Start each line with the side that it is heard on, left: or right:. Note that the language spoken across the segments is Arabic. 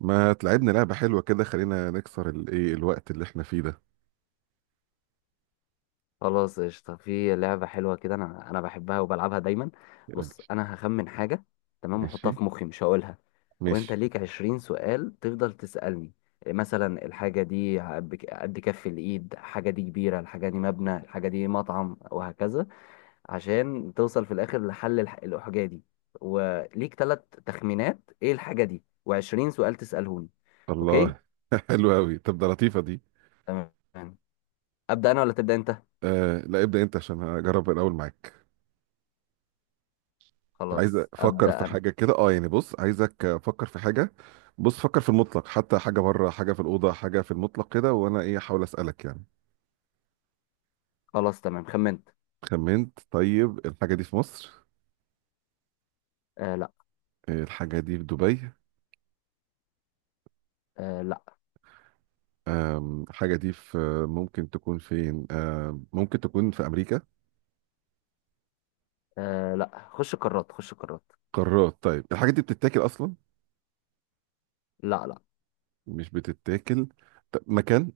right: ما تلعبنا لعبة حلوة كده، خلينا نكسر الوقت اللي احنا فيه ده.
left: خلاص قشطة في لعبة حلوة كده. أنا بحبها وبلعبها دايما. بص، أنا هخمن حاجة. تمام، وأحطها
right: ماشي.
left: في مخي مش هقولها. وأنت
right: ماشي.
left: ليك 20 سؤال تفضل تسألني. مثلا الحاجة دي قد كف الإيد، الحاجة دي كبيرة، الحاجة دي مبنى، الحاجة دي مطعم، وهكذا. عشان توصل في الآخر لحل الحاجة دي. وليك ثلاث تخمينات إيه الحاجة دي، و20 سؤال تسألهوني. أوكي.
right: الله. حلو قوي. طب ده لطيفة دي.
left: تمام، أبدأ أنا ولا تبدأ أنت؟
right: آه لا، ابدأ انت عشان هجرب الاول معاك. فعايز
left: خلاص
right: افكر في
left: أبدأ أنا.
right: حاجة كده، يعني بص، عايزك افكر في حاجة. بص، فكر في المطلق، حتى حاجة بره، حاجة في الأوضة، حاجة في المطلق كده، وانا احاول اسألك يعني.
left: خلاص، تمام، خمنت.
right: خمنت؟ طيب، الحاجة دي في مصر؟
left: آه، لا.
right: الحاجة دي في دبي؟
left: آه، لا.
right: الحاجة دي في... ممكن تكون فين؟ ممكن تكون في أمريكا؟
left: آه، لا، خش قارات، خش قارات.
right: قارات. طيب الحاجات دي بتتاكل اصلا؟
left: لا، لا.
right: مش بتتاكل. طب مكان.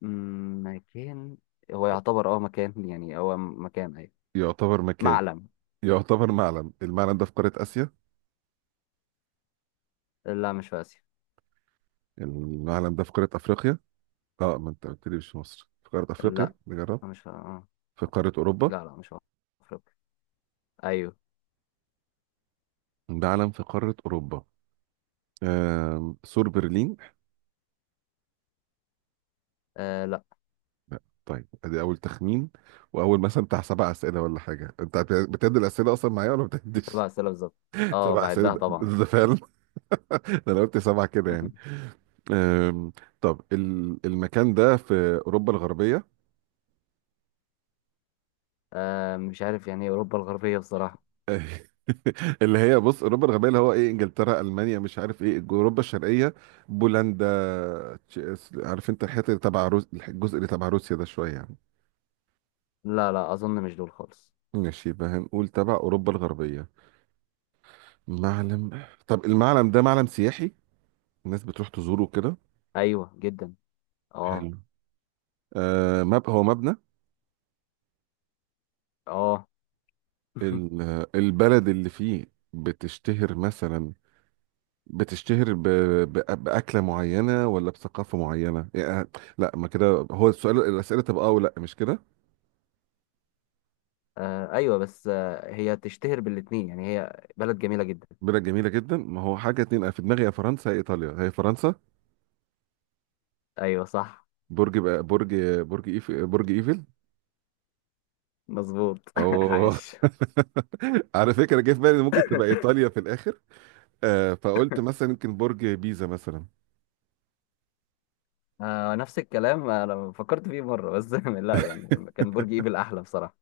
left: مكان. هو يعتبر مكان، يعني هو مكان، ايوه.
right: يعتبر مكان.
left: معلم.
right: يعتبر معلم. المعلم ده في قارة آسيا؟
left: لا، مش في اسيا.
right: المعلم ده في قارة أفريقيا؟ اه، ما انت قلت لي مش في مصر، في قارة أفريقيا
left: لا،
right: نجرب.
left: مش في
right: في قارة أوروبا؟
left: لا، لا، مش في افريقيا. ايوه.
right: معلم في قارة أوروبا. سور برلين؟
left: آه، لا.
right: طيب ادي اول تخمين. واول مثلا بتاع سبع اسئله ولا حاجه، انت بتعد الاسئله اصلا معايا ولا ما بتعدش؟
left: سبع اسئله بالظبط. اه،
right: سبع اسئله
left: بعدها
right: ده؟
left: طبعا.
right: ده فعلا. ده انا قلت سبعه كده يعني. أم، طب المكان ده في اوروبا الغربيه.
left: مش عارف يعني إيه اوروبا الغربيه بصراحه.
right: اللي هي بص اوروبا الغربيه اللي هو ايه انجلترا، المانيا، مش عارف ايه. اوروبا الشرقيه، بولندا. تش- عارف انت الحته اللي تبع روسيا ده شويه يعني.
left: لا، لا اظن مش دول خالص.
right: ماشي، يبقى هنقول تبع اوروبا الغربيه. معلم. طب المعلم ده معلم سياحي؟ الناس بتروح تزوره كده؟
left: ايوه، جدا. اه،
right: حلو. هو مبنى؟
left: اه.
right: البلد اللي فيه بتشتهر مثلا، بتشتهر بأكلة معينة ولا بثقافة معينة؟ يعني لا، ما كده. هو الأسئلة تبقى اه ولا مش كده؟
left: ايوه، بس هي تشتهر بالاتنين، يعني هي بلد جميله جدا.
right: بلا جميلة جدا، ما هو حاجة اتنين أنا في دماغي، يا فرنسا يا إيطاليا. هي فرنسا.
left: ايوه، صح.
right: برج بقى، برج. برج إيفل.
left: مظبوط.
right: أو.
left: عاش.
right: على فكرة جه في بالي إن ممكن تبقى إيطاليا في الآخر. آه، فقلت مثلا يمكن برج بيزا مثلا.
left: نفس الكلام. انا فكرت فيه مره بس لا، يعني كان برج ايفل احلى بصراحه.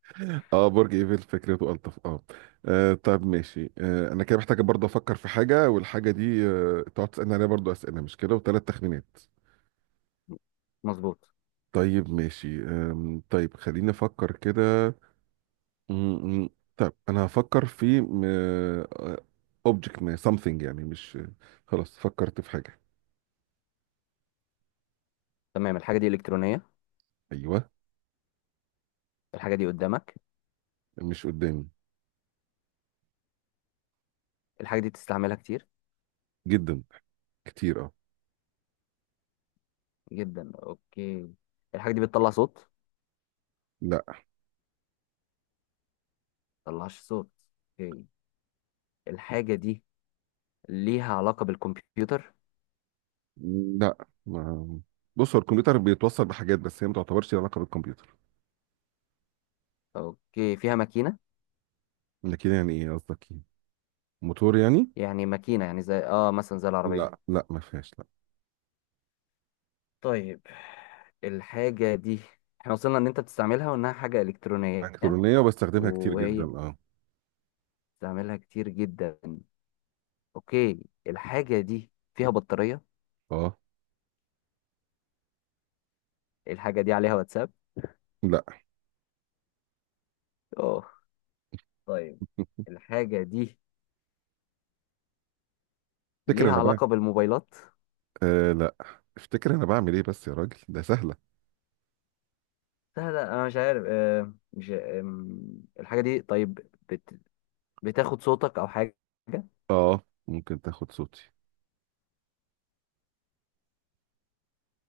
right: اه، برج ايفل فكرته الطف اه. طب ماشي. انا كده محتاج برضه افكر في حاجه، والحاجه دي تقعد تسالني عليها برضه اسئله مش كده، وثلاث تخمينات.
left: مظبوط.
right: طيب ماشي. طيب خليني افكر كده. م- م. طب انا هفكر في اوبجكت ما، something، يعني مش... خلاص، فكرت في حاجه.
left: تمام. الحاجه دي الكترونيه؟
right: ايوه.
left: الحاجه دي قدامك؟
right: مش قدامي.
left: الحاجه دي بتستعملها كتير
right: جدا. كتير اه.
left: جدا. اوكي. الحاجه دي بتطلع صوت؟
right: لا
left: طلعش صوت. اوكي. الحاجه دي ليها علاقه بالكمبيوتر؟
right: لا، ما بص، هو الكمبيوتر بيتوصل بحاجات، بس هي ما تعتبرش لها علاقه بالكمبيوتر.
left: اوكي، فيها ماكينه؟
right: لكن يعني ايه قصدك، موتور يعني؟
left: يعني ماكينه، يعني زي مثلا زي العربيه.
right: لا لا، ما فيهاش، لا.
left: طيب، الحاجة دي، احنا وصلنا ان انت بتستعملها وانها حاجة الكترونية
right: الكترونيه، وبستخدمها كتير جدا
left: وهي
right: اه.
left: استعملها كتير جدا. اوكي. الحاجة دي فيها بطارية؟
right: اه
left: الحاجة دي عليها واتساب؟
right: لا،
left: اوه، طيب. الحاجة دي
right: افتكر
left: ليها
right: انا بقى.
left: علاقة بالموبايلات؟
right: آه لا، افتكر انا بعمل ايه، بس يا راجل ده سهله.
left: لا، لا، انا مش عارف. مش الحاجة دي، طيب بت... بتاخد صوتك او حاجة؟
right: اه، ممكن تاخد صوتي.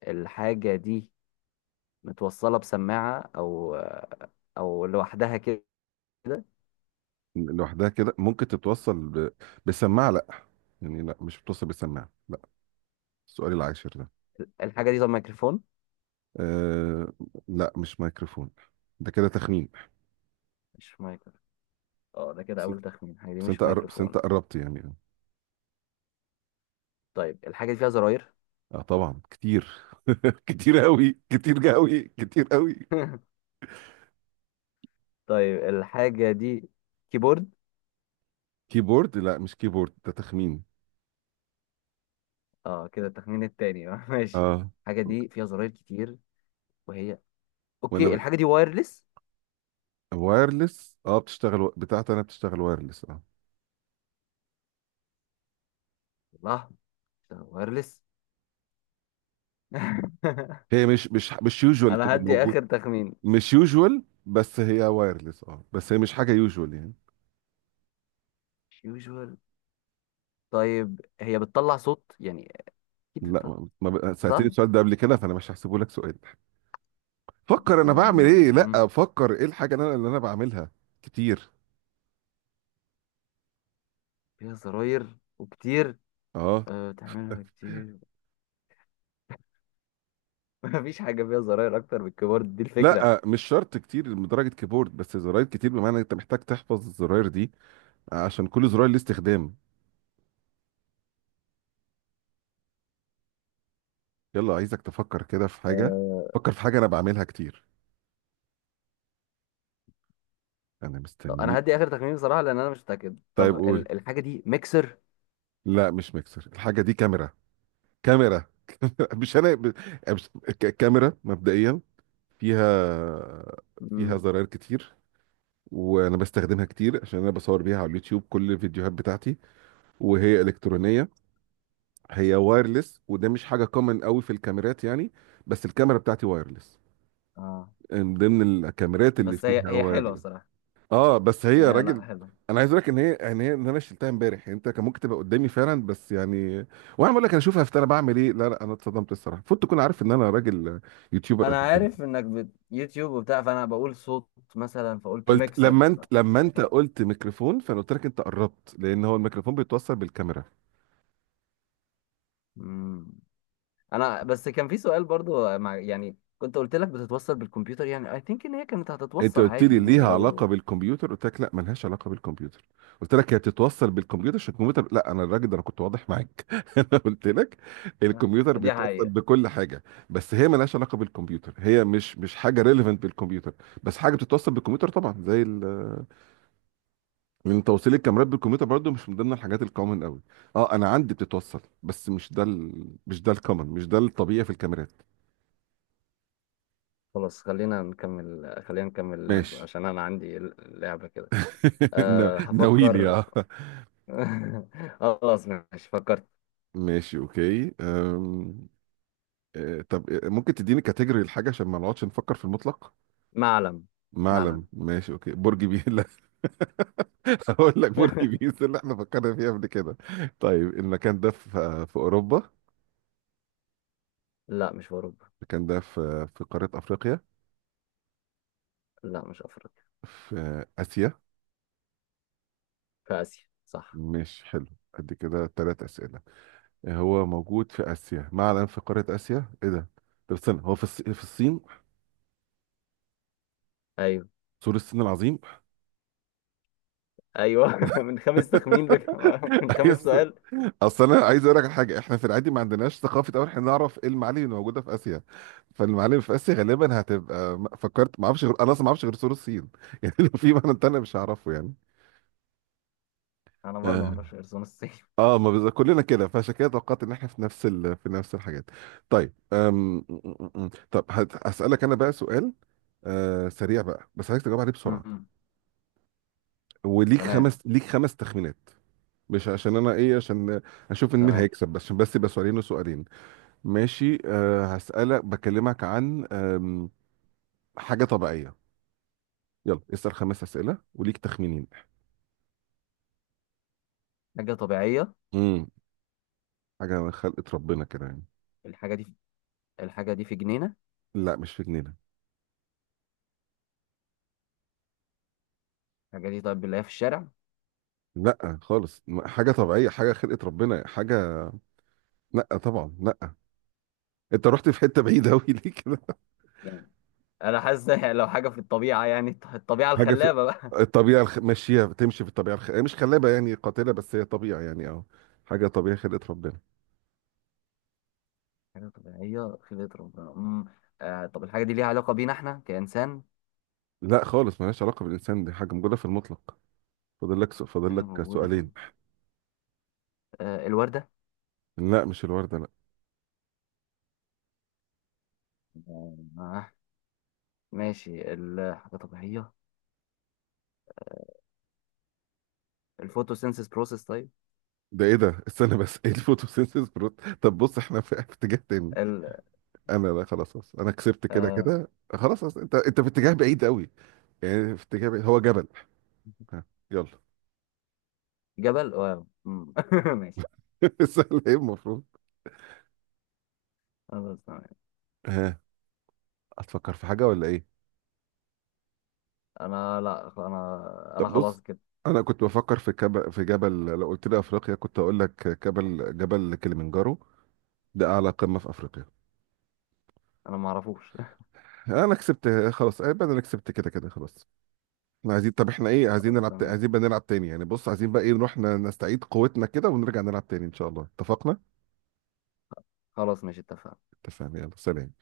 left: الحاجة دي متوصلة بسماعة، او لوحدها كده؟
right: لوحدها كده، ممكن تتوصل بسماعه؟ لا، يعني لا، مش بتوصل بسماعه، لا. السؤال العاشر ده.
left: الحاجة دي، طب ميكروفون؟
right: آه لا، مش ميكروفون. ده كده تخمين.
left: مش مايكروفون. اه، ده كده
right: بس.
left: اول تخمين، الحاجة دي مش
right: بس انت
left: مايكروفون.
right: قربت يعني.
left: طيب، الحاجة دي فيها زراير؟
right: اه طبعا كتير. كتير قوي، كتير قوي، كتير قوي.
left: طيب، الحاجة دي كيبورد؟
right: كيبورد؟ لا، مش كيبورد. ده تخمين.
left: اه، كده التخمين التاني. ماشي.
right: اه.
left: الحاجة دي فيها زراير كتير، وهي،
right: وانا
left: اوكي،
right: ب...
left: الحاجة دي وايرلس؟
right: وايرلس اه، بتشتغل بتاعتي انا بتشتغل وايرلس اه.
left: الله، وايرلس.
right: هي مش يوجوال
left: انا
right: تبقى
left: هدي
right: موجود.
left: اخر تخمين.
right: مش يوجوال، بس هي وايرلس اه، بس هي مش حاجه يوجوال يعني.
left: يوجوال؟ طيب هي بتطلع صوت، يعني اكيد
right: لا،
left: بتطلع،
right: ما ما ب-
left: صح.
right: سألتني السؤال ده قبل كده، فانا مش هحسبه لك سؤال. فكر انا بعمل ايه،
left: أمم،
right: لا فكر ايه الحاجه اللي انا بعملها كتير
left: فيها زراير وكتير.
right: اه.
left: بتعملها كتير. مفيش حاجة فيها زراير اكتر من الكيبورد، دي الفكرة.
right: لا، مش شرط كتير لدرجه كيبورد، بس زراير كتير بمعنى انت محتاج تحفظ الزراير دي عشان كل زرار ليه استخدام. يلا، عايزك تفكر كده في حاجة.
left: أه
right: فكر في حاجة أنا بعملها كتير. أنا
left: طب انا
right: مستنيك.
left: هدي اخر تخمين بصراحة، لان انا مش متأكد.
right: طيب
left: طب
right: قول.
left: الحاجة دي ميكسر؟
right: لا، مش ميكسر. الحاجة دي كاميرا. كاميرا. مش أنا ب- مش... ك- كاميرا مبدئيا. فيها... فيها
left: امم
right: زراير كتير، وأنا بستخدمها كتير عشان أنا بصور بيها على اليوتيوب كل الفيديوهات بتاعتي. وهي إلكترونية. هي وايرلس، وده مش حاجة كومن قوي في الكاميرات يعني. بس الكاميرا بتاعتي وايرلس،
left: اه
right: من ضمن الكاميرات اللي
left: بس هي
right: فيها
left: هي حلوه
right: وايرلس.
left: صراحه.
right: اه، بس هي
left: هي، لا،
right: راجل،
left: حلوه.
right: انا عايز اقول لك ان انا شلتها امبارح يعني، انت كان ممكن تبقى قدامي فعلا، بس يعني. وانا بقول لك انا اشوفها في انا بعمل ايه. لا لا، انا اتصدمت الصراحه، فوت تكون عارف ان انا راجل يوتيوبر قد
left: انا عارف
right: الدنيا.
left: انك يوتيوب وبتاع، فانا بقول صوت مثلا، فقلت
right: قلت
left: ميكسر.
right: لما انت قلت ميكروفون، فانا قلت لك انت قربت لان هو الميكروفون بيتوصل بالكاميرا.
left: مم. انا، بس كان في سؤال برضو، مع يعني كنت قلت لك بتتوصل بالكمبيوتر، يعني اي ثينك ان هي كانت
right: انت
left: هتتوصل
right: قلت
left: عادي
right: لي
left: يعني
right: ليها علاقه
left: لو.
right: بالكمبيوتر، قلت لك لا، ملهاش علاقه بالكمبيوتر. قلت لك هي بتتوصل بالكمبيوتر عشان الكمبيوتر، لا انا الراجل ده انا كنت واضح معاك. انا قلت لك الكمبيوتر
left: دي
right: بيتوصل
left: حقيقة.
right: بكل حاجه، بس هي ملهاش علاقه بالكمبيوتر. هي مش حاجه ريليفنت بالكمبيوتر، بس حاجه بتتوصل بالكمبيوتر طبعا زي. لان توصيل الكاميرات بالكمبيوتر برضو مش من ضمن الحاجات الكومن قوي. اه، انا عندي بتتوصل، بس مش ده مش ده الكومن، مش ده الطبيعي في الكاميرات.
left: خلاص، خلينا نكمل اللعب
right: ماشي.
left: عشان انا عندي لعبة كده.
right: ناويلي
left: هفكر.
right: اه.
left: خلاص ماشي، فكرت.
right: ماشي اوكي. طب. ممكن تديني كاتيجوري الحاجة عشان ما نقعدش نفكر في المطلق.
left: معلم. معلم.
right: معلم. ماشي اوكي. برج بيزا. هقول لك برج بيزا اللي احنا فكرنا فيها قبل كده. طيب المكان ده في في اوروبا؟
left: لا، مش في اوروبا.
right: المكان ده في قارة افريقيا؟
left: لا، مش افريقيا.
right: في اسيا؟
left: في آسيا، صح.
right: ماشي حلو. قد كده ثلاث اسئلة. هو موجود في اسيا، معلم في قارة اسيا، ايه ده. طب استنى، هو في في الصين؟
left: أيوه.
right: سور الصين العظيم.
left: أيوه. من خمس تخمين، من خمس
right: ايوه.
left: سؤال.
right: اصل انا عايز اقول لك على حاجه، احنا في العادي ما عندناش ثقافه اول، احنا نعرف ايه المعالم اللي موجوده في اسيا. فالمعالم في اسيا غالبا هتبقى فكرت، ما اعرفش غير، انا اصلا ما اعرفش غير سور الصين. يعني لو في معلم تاني مش هعرفه يعني.
left: أنا برضه ما
right: آه.
left: أعرفش غير صون الصين.
right: اه، ما بز... كلنا كده، فعشان كده توقعت ان احنا في نفس في نفس الحاجات. طيب. أم... م- م- م. طب هسألك انا بقى سؤال. آه، سريع بقى، بس عايز تجاوب عليه بسرعه.
left: أمم.
right: وليك
left: تمام.
right: خمس تخمينات. مش عشان انا ايه، عشان اشوف إن مين
left: تمام.
right: هيكسب، بس عشان بس يبقى سؤالين وسؤالين. ماشي. هسألك، بكلمك عن حاجة طبيعية. يلا اسأل خمس أسئلة وليك تخمينين.
left: حاجة طبيعية؟
right: امم. حاجة من خلقة ربنا كده يعني.
left: الحاجة دي، الحاجة دي في جنينة؟
right: لا، مش في جنينة.
left: الحاجة دي، طيب بنلاقيها في الشارع؟
right: لا خالص، حاجة طبيعية، حاجة خلقة ربنا، حاجة. لا طبعا لا. انت رحت في حتة بعيدة أوي. ليه كده.
left: يعني أنا حاسس إن لو حاجة في الطبيعة، يعني الطبيعة
right: حاجة في
left: الخلابة بقى.
right: الطبيعة ماشية، تمشي في الطبيعة مش خلابة يعني قاتلة، بس هي طبيعة يعني. أو حاجة طبيعية خلقة ربنا.
left: حاجة طبيعية، خلقة ربنا. أمم. طب الحاجة دي ليها علاقة بينا إحنا كإنسان؟
right: لا خالص، ملهاش علاقة بالإنسان، دي حاجة موجودة في المطلق. فاضل
left: حاجة
right: لك
left: موجودة في
right: سؤالين.
left: الوردة؟
right: لا، مش الوردة، لا.
left: آه ماشي. الحاجة طبيعية، الفوتوسينسيس بروسيس؟ طيب
right: ده ايه ده؟ استنى بس، ايه الفوتوسينثيز بروت؟ طب بص احنا في اتجاه تاني.
left: ال...
right: انا لا، خلاص خلاص، انا كسبت كده
left: آه
right: كده خلاص. أصل انت، في اتجاه بعيد قوي. يعني في اتجاه بعيد. هو جبل. ها. يلا.
left: جبل، واو. ماشي.
right: سهل ايه المفروض.
left: خلاص، تمام.
right: ها. هتفكر في حاجه ولا ايه؟
left: انا، لا، انا
right: طب بص،
left: خلاص كده.
right: انا كنت بفكر في في جبل، لو قلت لي افريقيا كنت اقول لك جبل، جبل كليمنجارو. ده اعلى قمه في افريقيا.
left: انا ما اعرفوش.
right: انا كسبت خلاص، انا كسبت كده كده خلاص. احنا عايزين طب احنا ايه
left: خلاص، تمام.
right: عايزين بقى نلعب تاني يعني. بص عايزين بقى ايه، نروح نستعيد قوتنا كده، ونرجع نلعب تاني ان شاء الله. اتفقنا؟
left: خلاص ماشي، اتفقنا.
right: اتفقنا يلا سلام.